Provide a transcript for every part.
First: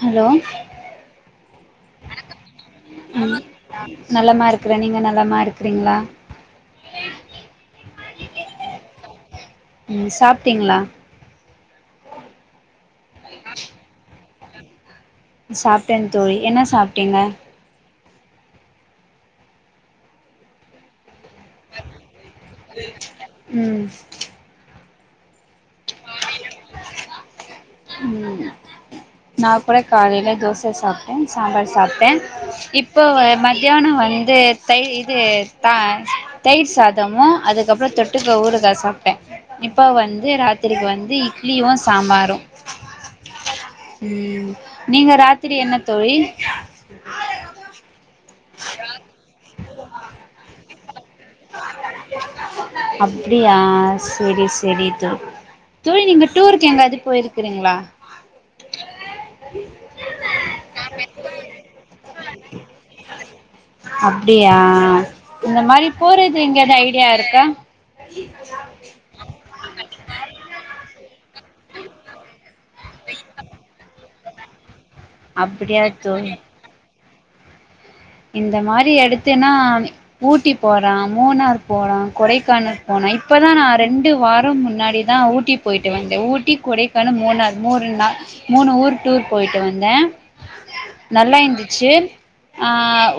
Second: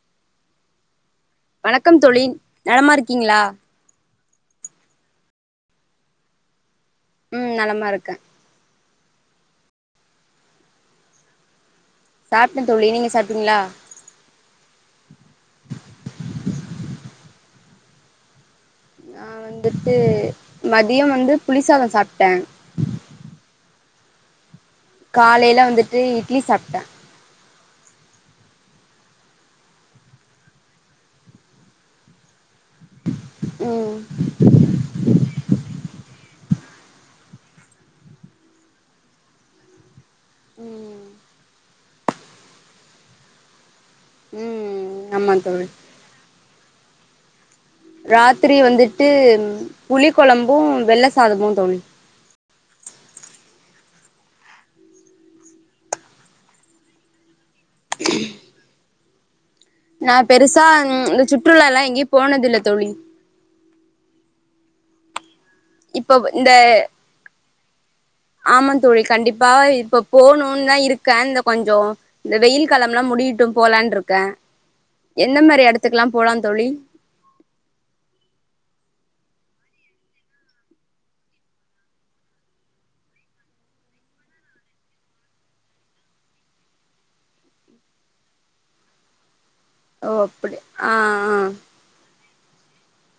Hello வணக்கம் தோழி, நலமா இருக்கீங்களா? ம் நலமா இருக்றன் நீங்க நலமா இருக்றீங்களா? உம் நலமா இருக்கன். உம் சாப்டீங்களா? சாப்டண் தோழி நீங்க சாப்டீங்களா? ம் சாப்டண் தோழி என்ன சாப்டீங்க? நான் வந்துட்டு, மதியம் வந்து புளிசாதம் சாப்டண். உம். காலேல வந்துட்டு இட்லி சாப்டண். நான் கூட காலேல தோசை சாப்டண், சாம்பார் சாப்டண், இப்ப ம் மத்தியானம் வந்து தை இது தா தயிர் சாதமும் அதுக்கப்புறம் தொட்டுக்க ஊருகா சாப்டண் இப்ப வ ந்து ராத்திரிக்கு ம் வந்து இட்லியும் சாம்பாரும் ம் நீங்க ராத்திரி என்ன தோழி ராத்திரி வந்துட்டு புளி கொழம்பும் வெள்ள சாதமும் தோழி. அப்டியா, செரி செரி தோ தோழி நீங்க டூருக்கு எங்கயாவது போயிரு க்றீங்களா? இன்ஆடிபிள் நான் பெருசா ம் இந்த ச்சுற்றுல எல்லாம் எங்கயும்போனதில்ல தோழி. அப்டியா இந்த மாரி இப்பவ் போறது இந்த, எங்கயாவது ஐடியா இருக்கா ஆமாம் தோழி கண்டிப்பா இப்ப போணும்னு தான் இருக்கன் கொஞ்சம் இந்த வெயில் காலம்லாம் முடியட்டும் போலாம்றுக்கேன். என்ன மாரி இடத்துக்லாம் போலாம் தோழி? இந்த மாரி எடுத்தன்னா ஊட்டி போலாம் மூணார் போலாம் கொடைக்கானல் போன இப்பதான் நான் ரெண்டு வாரம் முன்னாடிதான் ஊட்டி போயிட்டு வந்த ஊட்டி கொடைக்கானல் மூணார் மூணு நாள் மூணு ஊர் டூர் போய் ட்டு வந்தேன் ஓ அப்டி ஆ ஆ நல்லா இருந்துச்சு ஆ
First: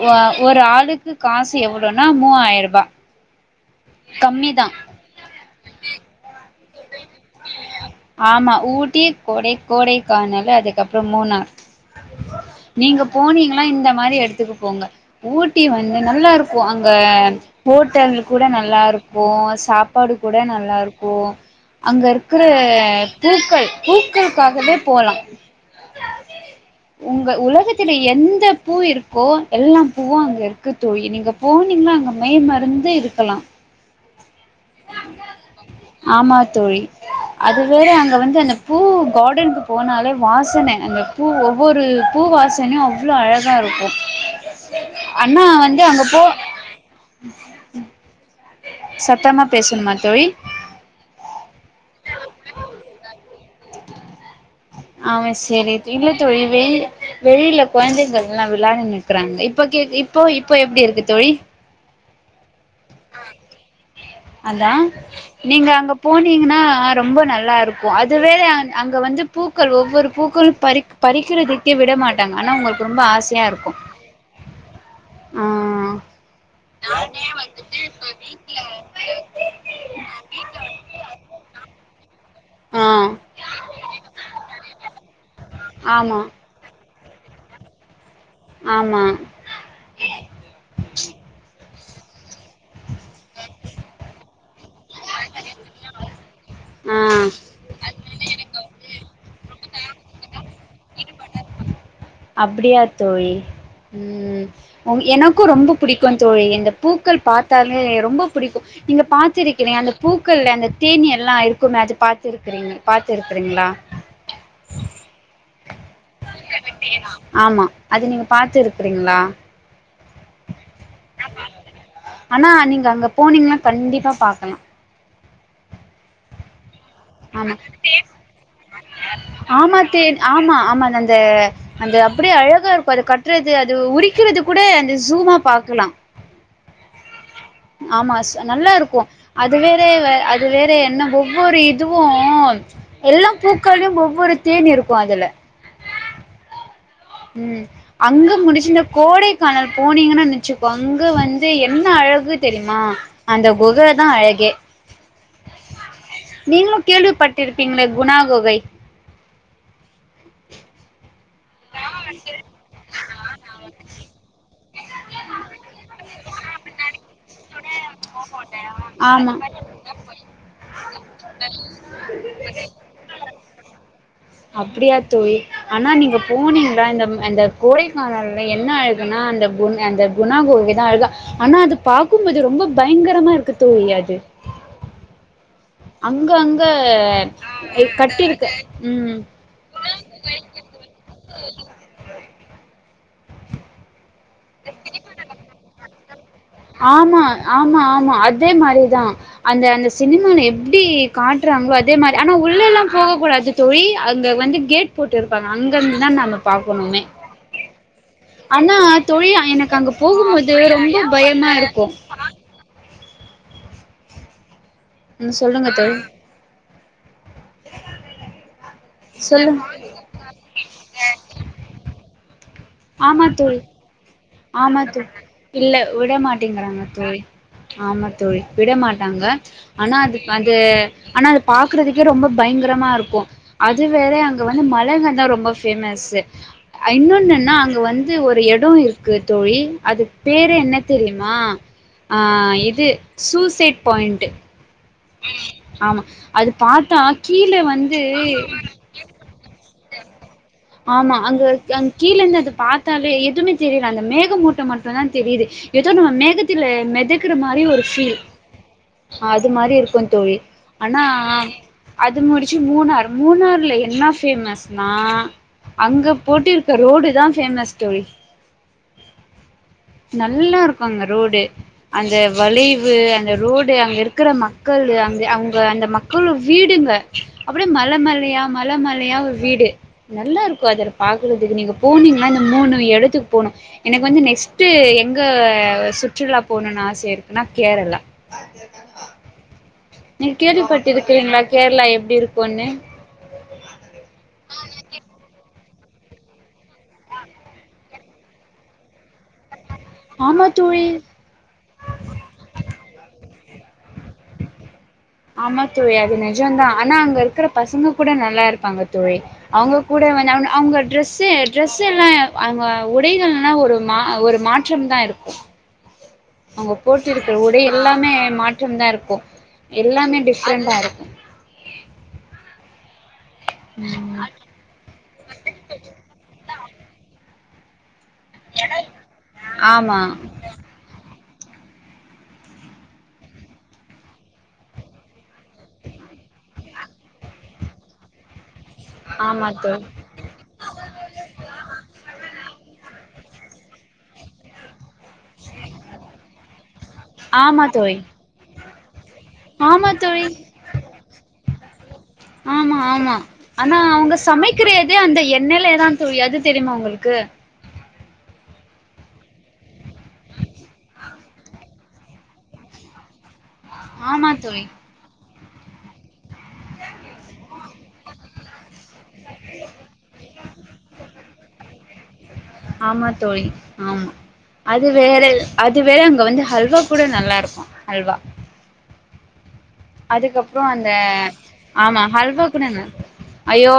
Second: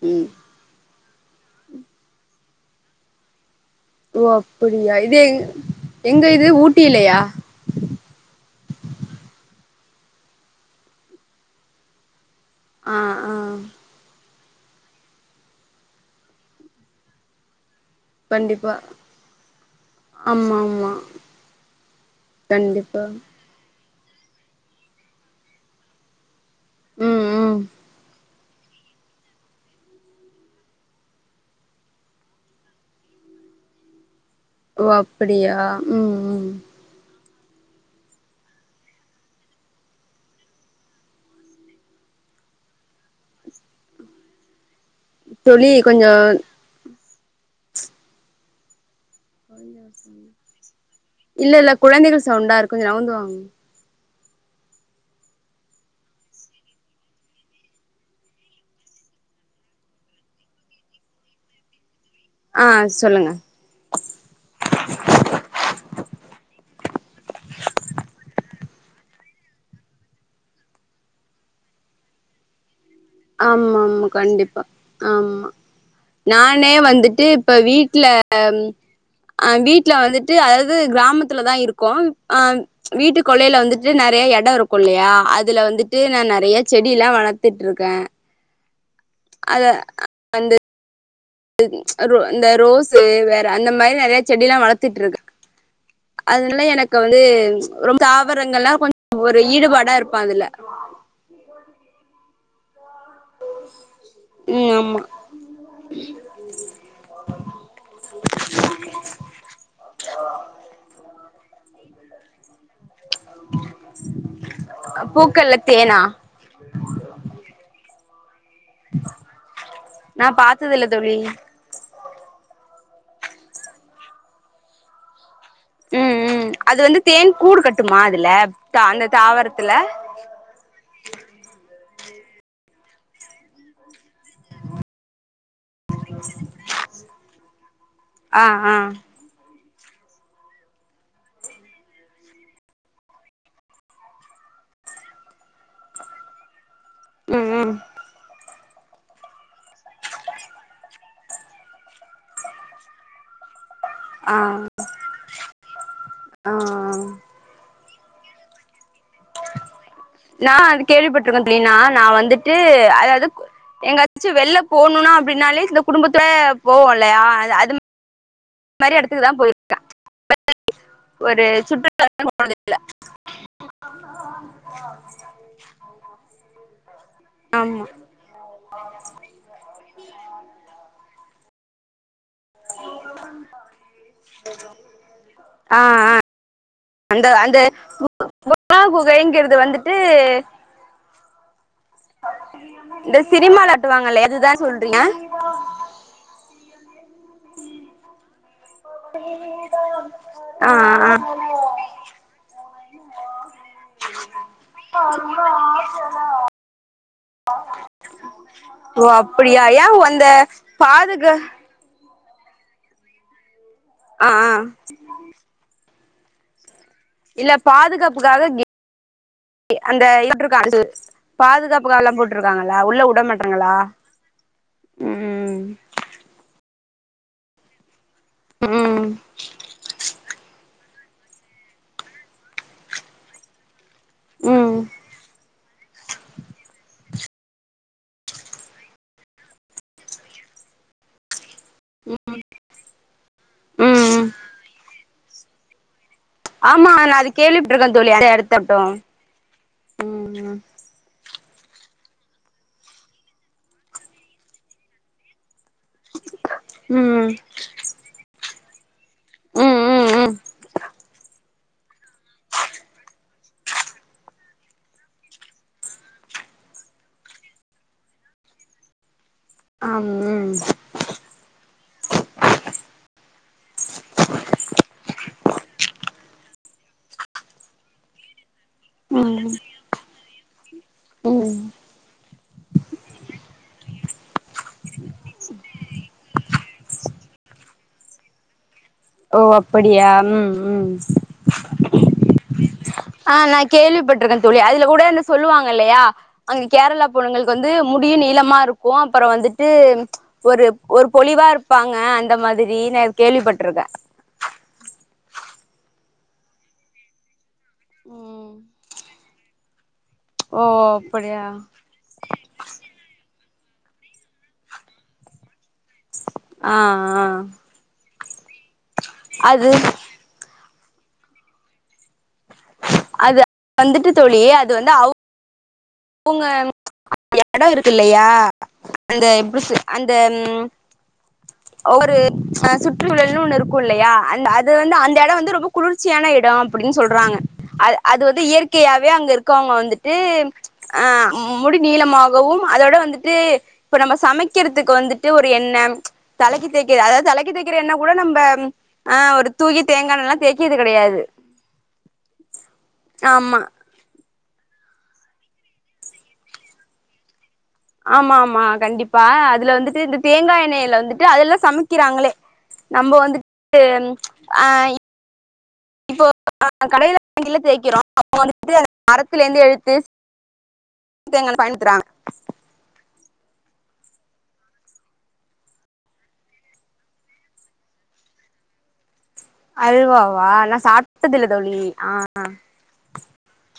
ஒ ம் ஒரு ஆளுக்கு காசு எவ்ளோனா மூவாயிரூபா ஓ கம்மி தா அப்டியா இது எ எங்க இது ஊ ஆமா ஊட்டி கொடை கோடைக்கானல் அதுக்கப்புறம் மூணார் ஆ நீங்க ஆ போனீங்கன்னா இந்த மாரி எடத்துக் போங்க ஊட்டி வந்து நல்லா இருக்கும் அங்க ஹோட்டல் கூட கண்டிப்பா நல்லாருக்கு சாப்பாடு கூட ஆமா ஆமா நல்லாருக்கு அங்க இருக்குற கண்டிப்பா பூக்கள் பூக்கள்காகவே போலா ம் உங்க ம் உலகத்துல எந்த பூ இருக்கோ எல்லா பூவும் அங்க இருக்கு தோழி நீங்க போனீங்கன்னா அங்க மெய் மறந்து இருக்கலா ஓ அப்டியா ம் ம் அதுவேற அங்க வந்து அந்த பூ கார்டனுக்கு போனாலே வாசன அந்த பூ ஒவ்வொரு பூ வாசனையு அவ்ளோ அழகா இருக்கும் அண்ணா தோழி வந்து அங்க கொஞ்சோ போ சத்தமா பேசணுமா தோழி இல்ல இல்ல குழந்தைகள் சவுண்டா இருக்கு கொஞ்ச நவுந்து வாங்க ஆ சேரி இல்ல தோழி வெய் வெளில கொழந்தைகள் எல்லா விளாடின்னு இருக்குறாங்க இப்ப கேக் இப்போ இப்போ எப்டி இருக்கு தோழி ஆ சொல்லுங்க அதா நீங்க அங்க போனீங்கன்னா ரொம்ப நல்லாருக்கு அதுவே அங்க வந்து பூக்கள் ஒவ்வொரு பூக்களு பறிக் பறிக்கிறதுக்கே விட மாட்டாங்க ஆனா அவங் ஆமா ஆமா கண்டிப்பா ஆமா நானே வந்துட்டு இப்ப வீட்ல அ வீட்ல வந்துட்டு அதது கிராமத்துல தா இருக்கோ ஆ வீட்டு கொள்ளைல வந்துட்டு நெறைய எடோ இருக்குல்லையா அதுல வந்துட்டு ஆமா நா நெறைய செ டில்லா வளத்துட்ருக்கே ஆமா அத வந்து அ ரோ இந்த ரோஸு வேற அந்த மாரி நெறைய செடில்லா வளத் ட்டு இருக் அதனால ஆ எனக்கு வந்து ரொம் தாவரங்கள கொஞ் [inaudible] ஒரு ஈடுபாடா இருப்பே அதுல அப்டியா தோழி ம் உ எனக்கு ரொம்ப புடிக்கு தோழி இந்த பூக்கள் பாத்தாலே ரொம்ப புடிக்கு இங்க பாத்திருக்கிறே அந்த பூக்கள்ல அந்த தேனீ எல்லா இருக்குமே அது பாத்துருக்றேனே பாத்து இருக்குறீங்ளா பூக்கள்ல தேனா ஆமா அது நீங்க பாத்து இருக்றீங்ளா நா பாத்தது இல்ல தோழி ஆனா நீங்க அங்க போனீங்கன்னா கண்டிப்பா பாக்கலாம் ம் ம் அது வந்து தேன் ஆமா கூடு கட்டுமா அதுல த அந்த தாவரத்துல ஆமா தேன் ஆமா ஆமா அந்த அந்த அப்படியே அழகா இருக்கும் அது கட்டுறது அது உரிக்கிறது கூட அந்த ஜூமா பாக்லாம் ஆமா ஸ் ஆ நல்லா ஆ இருக்கும் அதுவே வே வே அது வேற என்ன ஒவ்வொரு இதுவும் எல்லா பூக்ளையும் ஒவ்வொரு தேனி இருக்கும் அதுல ம் உம் ம் அங்க முடிச்சுர் கோடைக்கானல் போனீங்கன்னு நிச்சுக்கோ அங்க வந்து என்ன அழகு தெரிமா அந்த குகை தான் ஆ அழகே நீங்களும் ஆ கேள்விப்பட்டிருப்பீங்களே உணா குகை நான் அது கேள்விபட்ருக்க ல்லானா நான் வந்துட்டு அதாவ்து எங்காச்சு வெள்ள போணும்னா அப்படின்னாலே இந்த குடும்பத்ல போவோம் ல்லையா அ அது இந்த மாரி ஆமா இடத்துக்குதான் போயிற்கேன் [inaudible] ஒரு சுற் அப்படியா தோழி ஆனா நீங்க [unintelligible] இந்த போனீங்களா அந்த கோடைக்கானல என்ன அழுகுனா அந்த குன் அந்த குண கோகை தான் அழுக ஆனா அது [inaudible] க்கும்பது ரொம்ப பயங்கரமா இருக்கு தோழி அது ஆ அங்க அங்க அந்த அந்த கட்டிருக்கு புறா உம் குகைங்கிறது வந்துட்டு சௌதீரம் இந்த சினிமால ட்டுவாங்கலைய இதுதான் சொல்றீங்க எ ஆமா ஆமா ஆமா அத் அதே மாரி தான் அது அந்த சினிமால ஆ எப்படி ஆ காட்டுறாங்ளோ அதே மாரி ஆனா உள்ளல்லாம் போக கூடாது தொழி அங்க வந்து கேட் போட்ருப்பாங்க அங்கருந்து தான் நம பார்க்கணுமே ஆ ஆனா தொழி எனக்கு அங்க அந்த போகும்போது ரொம்ப பாதுகா பயமாருக்கும் ஆ அ ம் சொல்லுங்க தோழி இல்ல பாதுகாப்புக்காக சொல்லுங்க கே அந்த [unintelligible] பாதுகாப்பு காலா போட் இருக்காங்களா உள்ள விட ஆமா தோழி மாற்றங்களா ஆமா தோழி இல்ல விட மட்டேங்கிறாங்க ஆமா தோழி ஆமா தோழி விட ம் ம் மாட்டாங்க ஆனா அது அது ஆனா அது பாக்குறதுக்கே ரொம்ப பயங்கரமா இருக்கும் அது இது வேற அங்க வந்து ம் மழங்கந ரொம்ப பேமசு இன்னொன்னா அங்க வந்து ஒரு எடோ இருக் க்கு தோழி அதுக் பேரே என்ன தெரியுமா ஆ இது சூசைட் பாயிண்ட் ம் ஆமா அது ஆமா பாத்தா அது நா கீழ கேள்விப்பட்டுருக்கேன் வந்து தோழி அத எடத்தட்டும் உம் ஆமா அங்க அங் கீழ இருந்து அது பாத்தாலே எதுவுமே தெரில அந்த மேகமூட்டமட்டும் தா தெரியுது ஏதோ நம்ம மேகத்தில ம் மெதக்குற மாதிரி ஒரு ஃபீல் அது மாரி ம் இருக்கும் ம் தோழி ம் அனா அது முடிச்சு மூணார் மூணறு இல்ல என பேமஸ்னா அங்க போட்டிருக்க ரோடு தா பேமஸ் தோழி ஆம் ம் நல்லா இருக்கும் அங்க ரோடு அந்த வளைவு அந்த ரோடு அங்க இருக்கிற மக்களு அ அவங்க அந்த மக் அவ்ளோ வீடுங்க அப்டியே மல மலயா மல மலயா ம் வீடு நல்லா இருக்கும் அதல ம் பாகறதுக்கு நீங்க போனீங்க மூணு இடத்துக்கு போனும் எனக்கு வந்து நெக்ஸ்ட் விட்டு எங்க சுற்றுலா போணுனு ஆசெ இருக்குன்னா கேரளா ஓ அப் நீங் கேள்விப்பட்டிருக்கிறீங்களா கேரளா எப்படி இருக்குன்னு கேள்விபட் பட்டு இருக்க தோழி சொல்லி அதுல கூடனு சொல்லுவாங்க கல்லையா அங்கு கேரளா போன்களுக்கு வந்து முடியும் நீளமா ருக்கும் அப்புறம் வந்து ட்டு ஆமா ஒரு தோழி ஒரு பொலிவா இருப்பாங்க அந்த மாதிரி கேள்விப்பட் [unintelligible] ஆமா தோழி அது நிஜம்தா ஆனா அங்க இருக்கிற ப் பசங்க கூட நல்லா ம் இருப்பாங்க தோழி அவங்க் கூட வந் ஓ அவங்க ட்ரெஸ்சே அப்படியா ட்ரெஸ் எல்லாம் அவங்க உடைகள் ன்ன ஒரு மா ஒரு மாற்றம் தா இருக்கு அவங்க ஆ ஆ போட்டிருக்க உடை எல்லாமே மாற்றம் தா இருக் போ அது எல்லாமே டிஃப்ரெண்டா இருக் அத வந்துட்டு ம் தோழி அது வந்து அவ் ங்க எடோ இருக் தில்லையா அந்த எப்டி ஆமா அந்த ஒரு அ சுற்றுழல்னு ஒண்ணு இருக்கு இல்லையா அந்த அது வந்து அந்த எடம் வந்து ரொம்ப குளிர்ச்சியான இடம் அப்டின்னு சொல்றாங்க அ அது வந்து இயற் இயற்கையாவே அங்க ஆமா இருக்கவங்க தோழி வந்துட்டு அ முடி நீளமாகவும் அதோட வந்துட்டு இப்ப நம்ம சமைக்கிறத் கு வந்துட்டு ஒரு எண்ண தலைக்கு தேக்க அதாவது தலைக்கு ஆமா தேக்கிற என்ன தோழி கூட நம்ம ஆ ஒரு தூக்கி ஆமா தேங்கா தோழி எண்ணெல்லா தேய்க்கிறது கெடையாது ஆமா ஆமா ஆனா அவங்க சமைக்கிற தே அந்த எண்ணெயிலதா தோழி அது தெரியுமா உங்களுக்கு ஆமா ஆமா கண்டிப்பா அதுல வந்துட்டு இந்த தேங்கா எண்ணெய்ல வந்துட்டு அதுலாதா சமைக்கிறாங்களே நம்ம வந்துட் டு ஆமா தோழி ஆ இப்போ நா கடையில வாங்கில தேக் [inaudible] [unintelligible] மரத்திலேந்து எழுத்து தேங்காண்ண ஆமா [unintelligible] தோழி ஆமா அது வேற அது வேற இங்க வந்து ஹல்வா கூட நல்லா இருக்கு அல்வா அல்வாவா நா சாப்டதில்ல தோழி ஆமா ஹல்வா ஆஹ் கூட ந ஐயோ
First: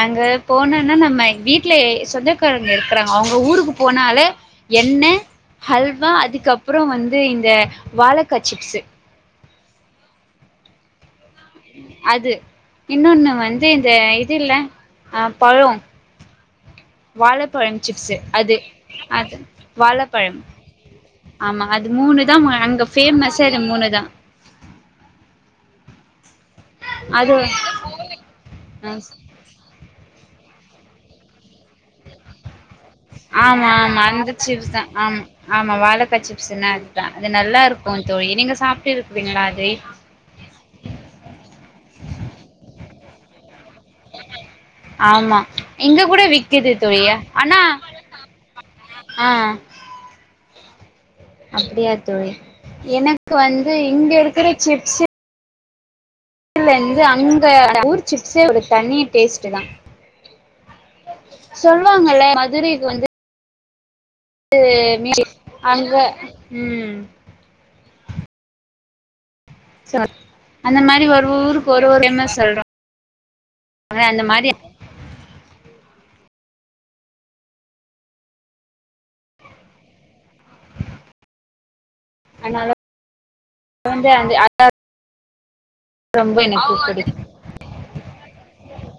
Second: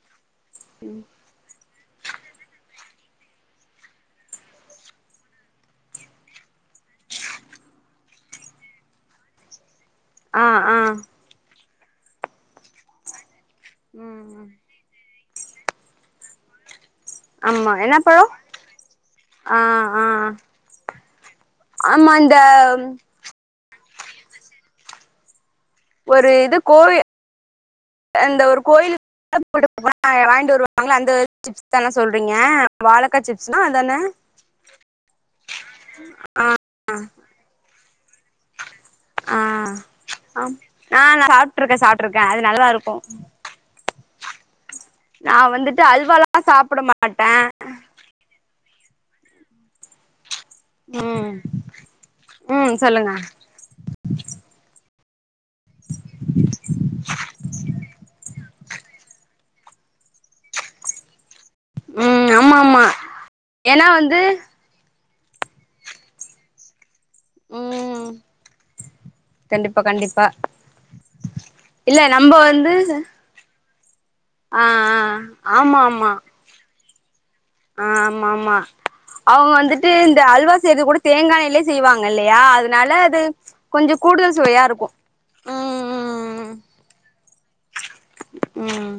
அங்க போனேனா நம்ம வீட் வீட்டுலே சொந்தக்காரங்க இருக்கிறாங்க அவுங்க ஊருக்கு போனாலே எண்ணெ ஹல்வா அதுக்கப்புறோ வந்து இந்த வாழக்கா சிப்ஸ்சு அ ஆ அது இன்னொன்னு வந் து இந்த ம் இதுல்ல ஆ பழோ ஆமா வாழப்பழம் என்ன சிப்ஸ்சு பழோ அது அது ஆ ஆ வாழப்பழம் ஆம்மா அது ஆமா இந்த மூணுதாமா அங்க ஃபேமஸ்சே அது மூணுதா ஒரு இது கோயி அது அந்த ஒரு கோயில் ம், [unintelligible] ட்டு வருவாங்கள அந்த சிப்ஸ் தான சொல்றீங்க வாழக்கா சிப்ஸ்னா ஆமா அதான ஆமா அந்த சிப்ஸ்தா ஆம் ஆமா வாலக்கா சிப்ஸ்சுனா அதுதான் அது நல்லா இருக்கு தோழி நீங்க சாப்ட்டு இருக்குறீங்களா அது ஆஹ் ஆம் ஆஹ் சாப்புட்ருக்கே சாப்புட்ருக்கே அது நல்லா இருக்கு தேங்காய் நா ஆம்மா வந்துட்டு இங்க கூட அல்வாலா விக்குது சாப்ட தோழிய மாட்டே அனா அஹ் ம் அப்டியா தோழி ம் சொல்லுங்க எனக்கு வந்து இங்க இருக்குற சிப்ஸ்சு [unintelligible] இந்து அங்க ஊர் சிப்ஸே ஒரு தனிய டேஸ்ட்டுதா சொல்லுவாங்குல்ல ம் ஆமா ஆமா மதுரைக்கு வந்து ஏன்னா வந்து [unintelligible] அங்க உம் உம் சொல் அந்த மாரி ஒரு ஊருக்கு ஒரு ஒரு ப்மேஸ் சொல்றோ அந்த மாதிரி ஆஹ் அஹ் ஆம்மா ஆம்மா ஆஹ் ஆமாம்மா அவுங்க வந்துட்டு இந்த அல்வா செய்றது கூட தேங்காய் எண்ணெயிலே செய்வாங் ங்க இல்லியா அதனால அதுனால அது கொஞ்ச வந்து அந்த கூடுதல் அது சுவையா இருக்கு ம் ரொம்ப ம் இனிப்பு அவ வந்துட் உம்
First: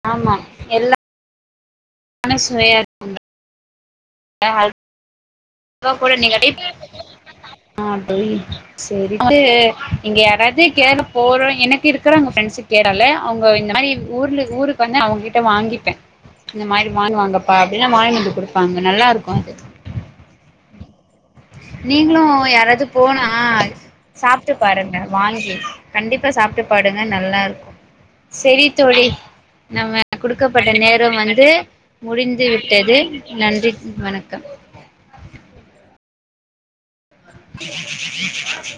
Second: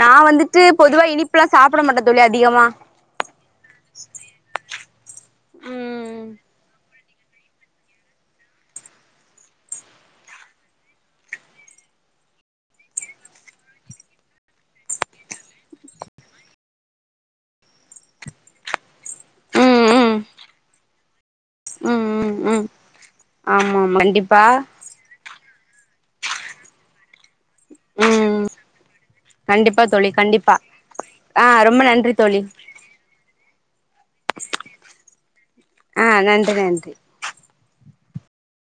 நா வந்துட்டு பொதுவா இனிப் ஃபுல்லா சாப் புட மாட்ட தோழி எல்லாமே அதிகமா சுவையா ம் [unintelligible] அஹ் தோழி சேரின்டு இங்க யாராவுது [unintelligible] போற எனக் இருக்குறாங்க பெரண்ஸ் கேராள அவுங்க இந்த மாரி ஊர்ல ஊருக்கு வந்து அவுங்கிட்ட வாங்கிப்பே இந்த மாரி வாங்கு வாங்கப்பா அப்பிடின்னா வாங்கினந்து குடுப்பாங்க நல்லா இருக்கு ம் ம் [unintelligible] ம் நீங்ளு ம் ம் யாராவது போனா ஆமா ஆமா கண்டிப்பா சாப்ட்டு பாருங்க வாங்கி கண்டிப்பா சாப்ட்டு பாருங்க நல்லா இருக்கு ம் செரி தோழி கண்டிப்பா நம்ம தோழி கண்டிப்பா குடுக்கப்பட்ட நேரம் ஆ வந்து ரொம்ப நன்றி தோழி முடிந்து விட்டது நன்றி வணக்கம் ஆ நன்றி நன்றி [inaudible]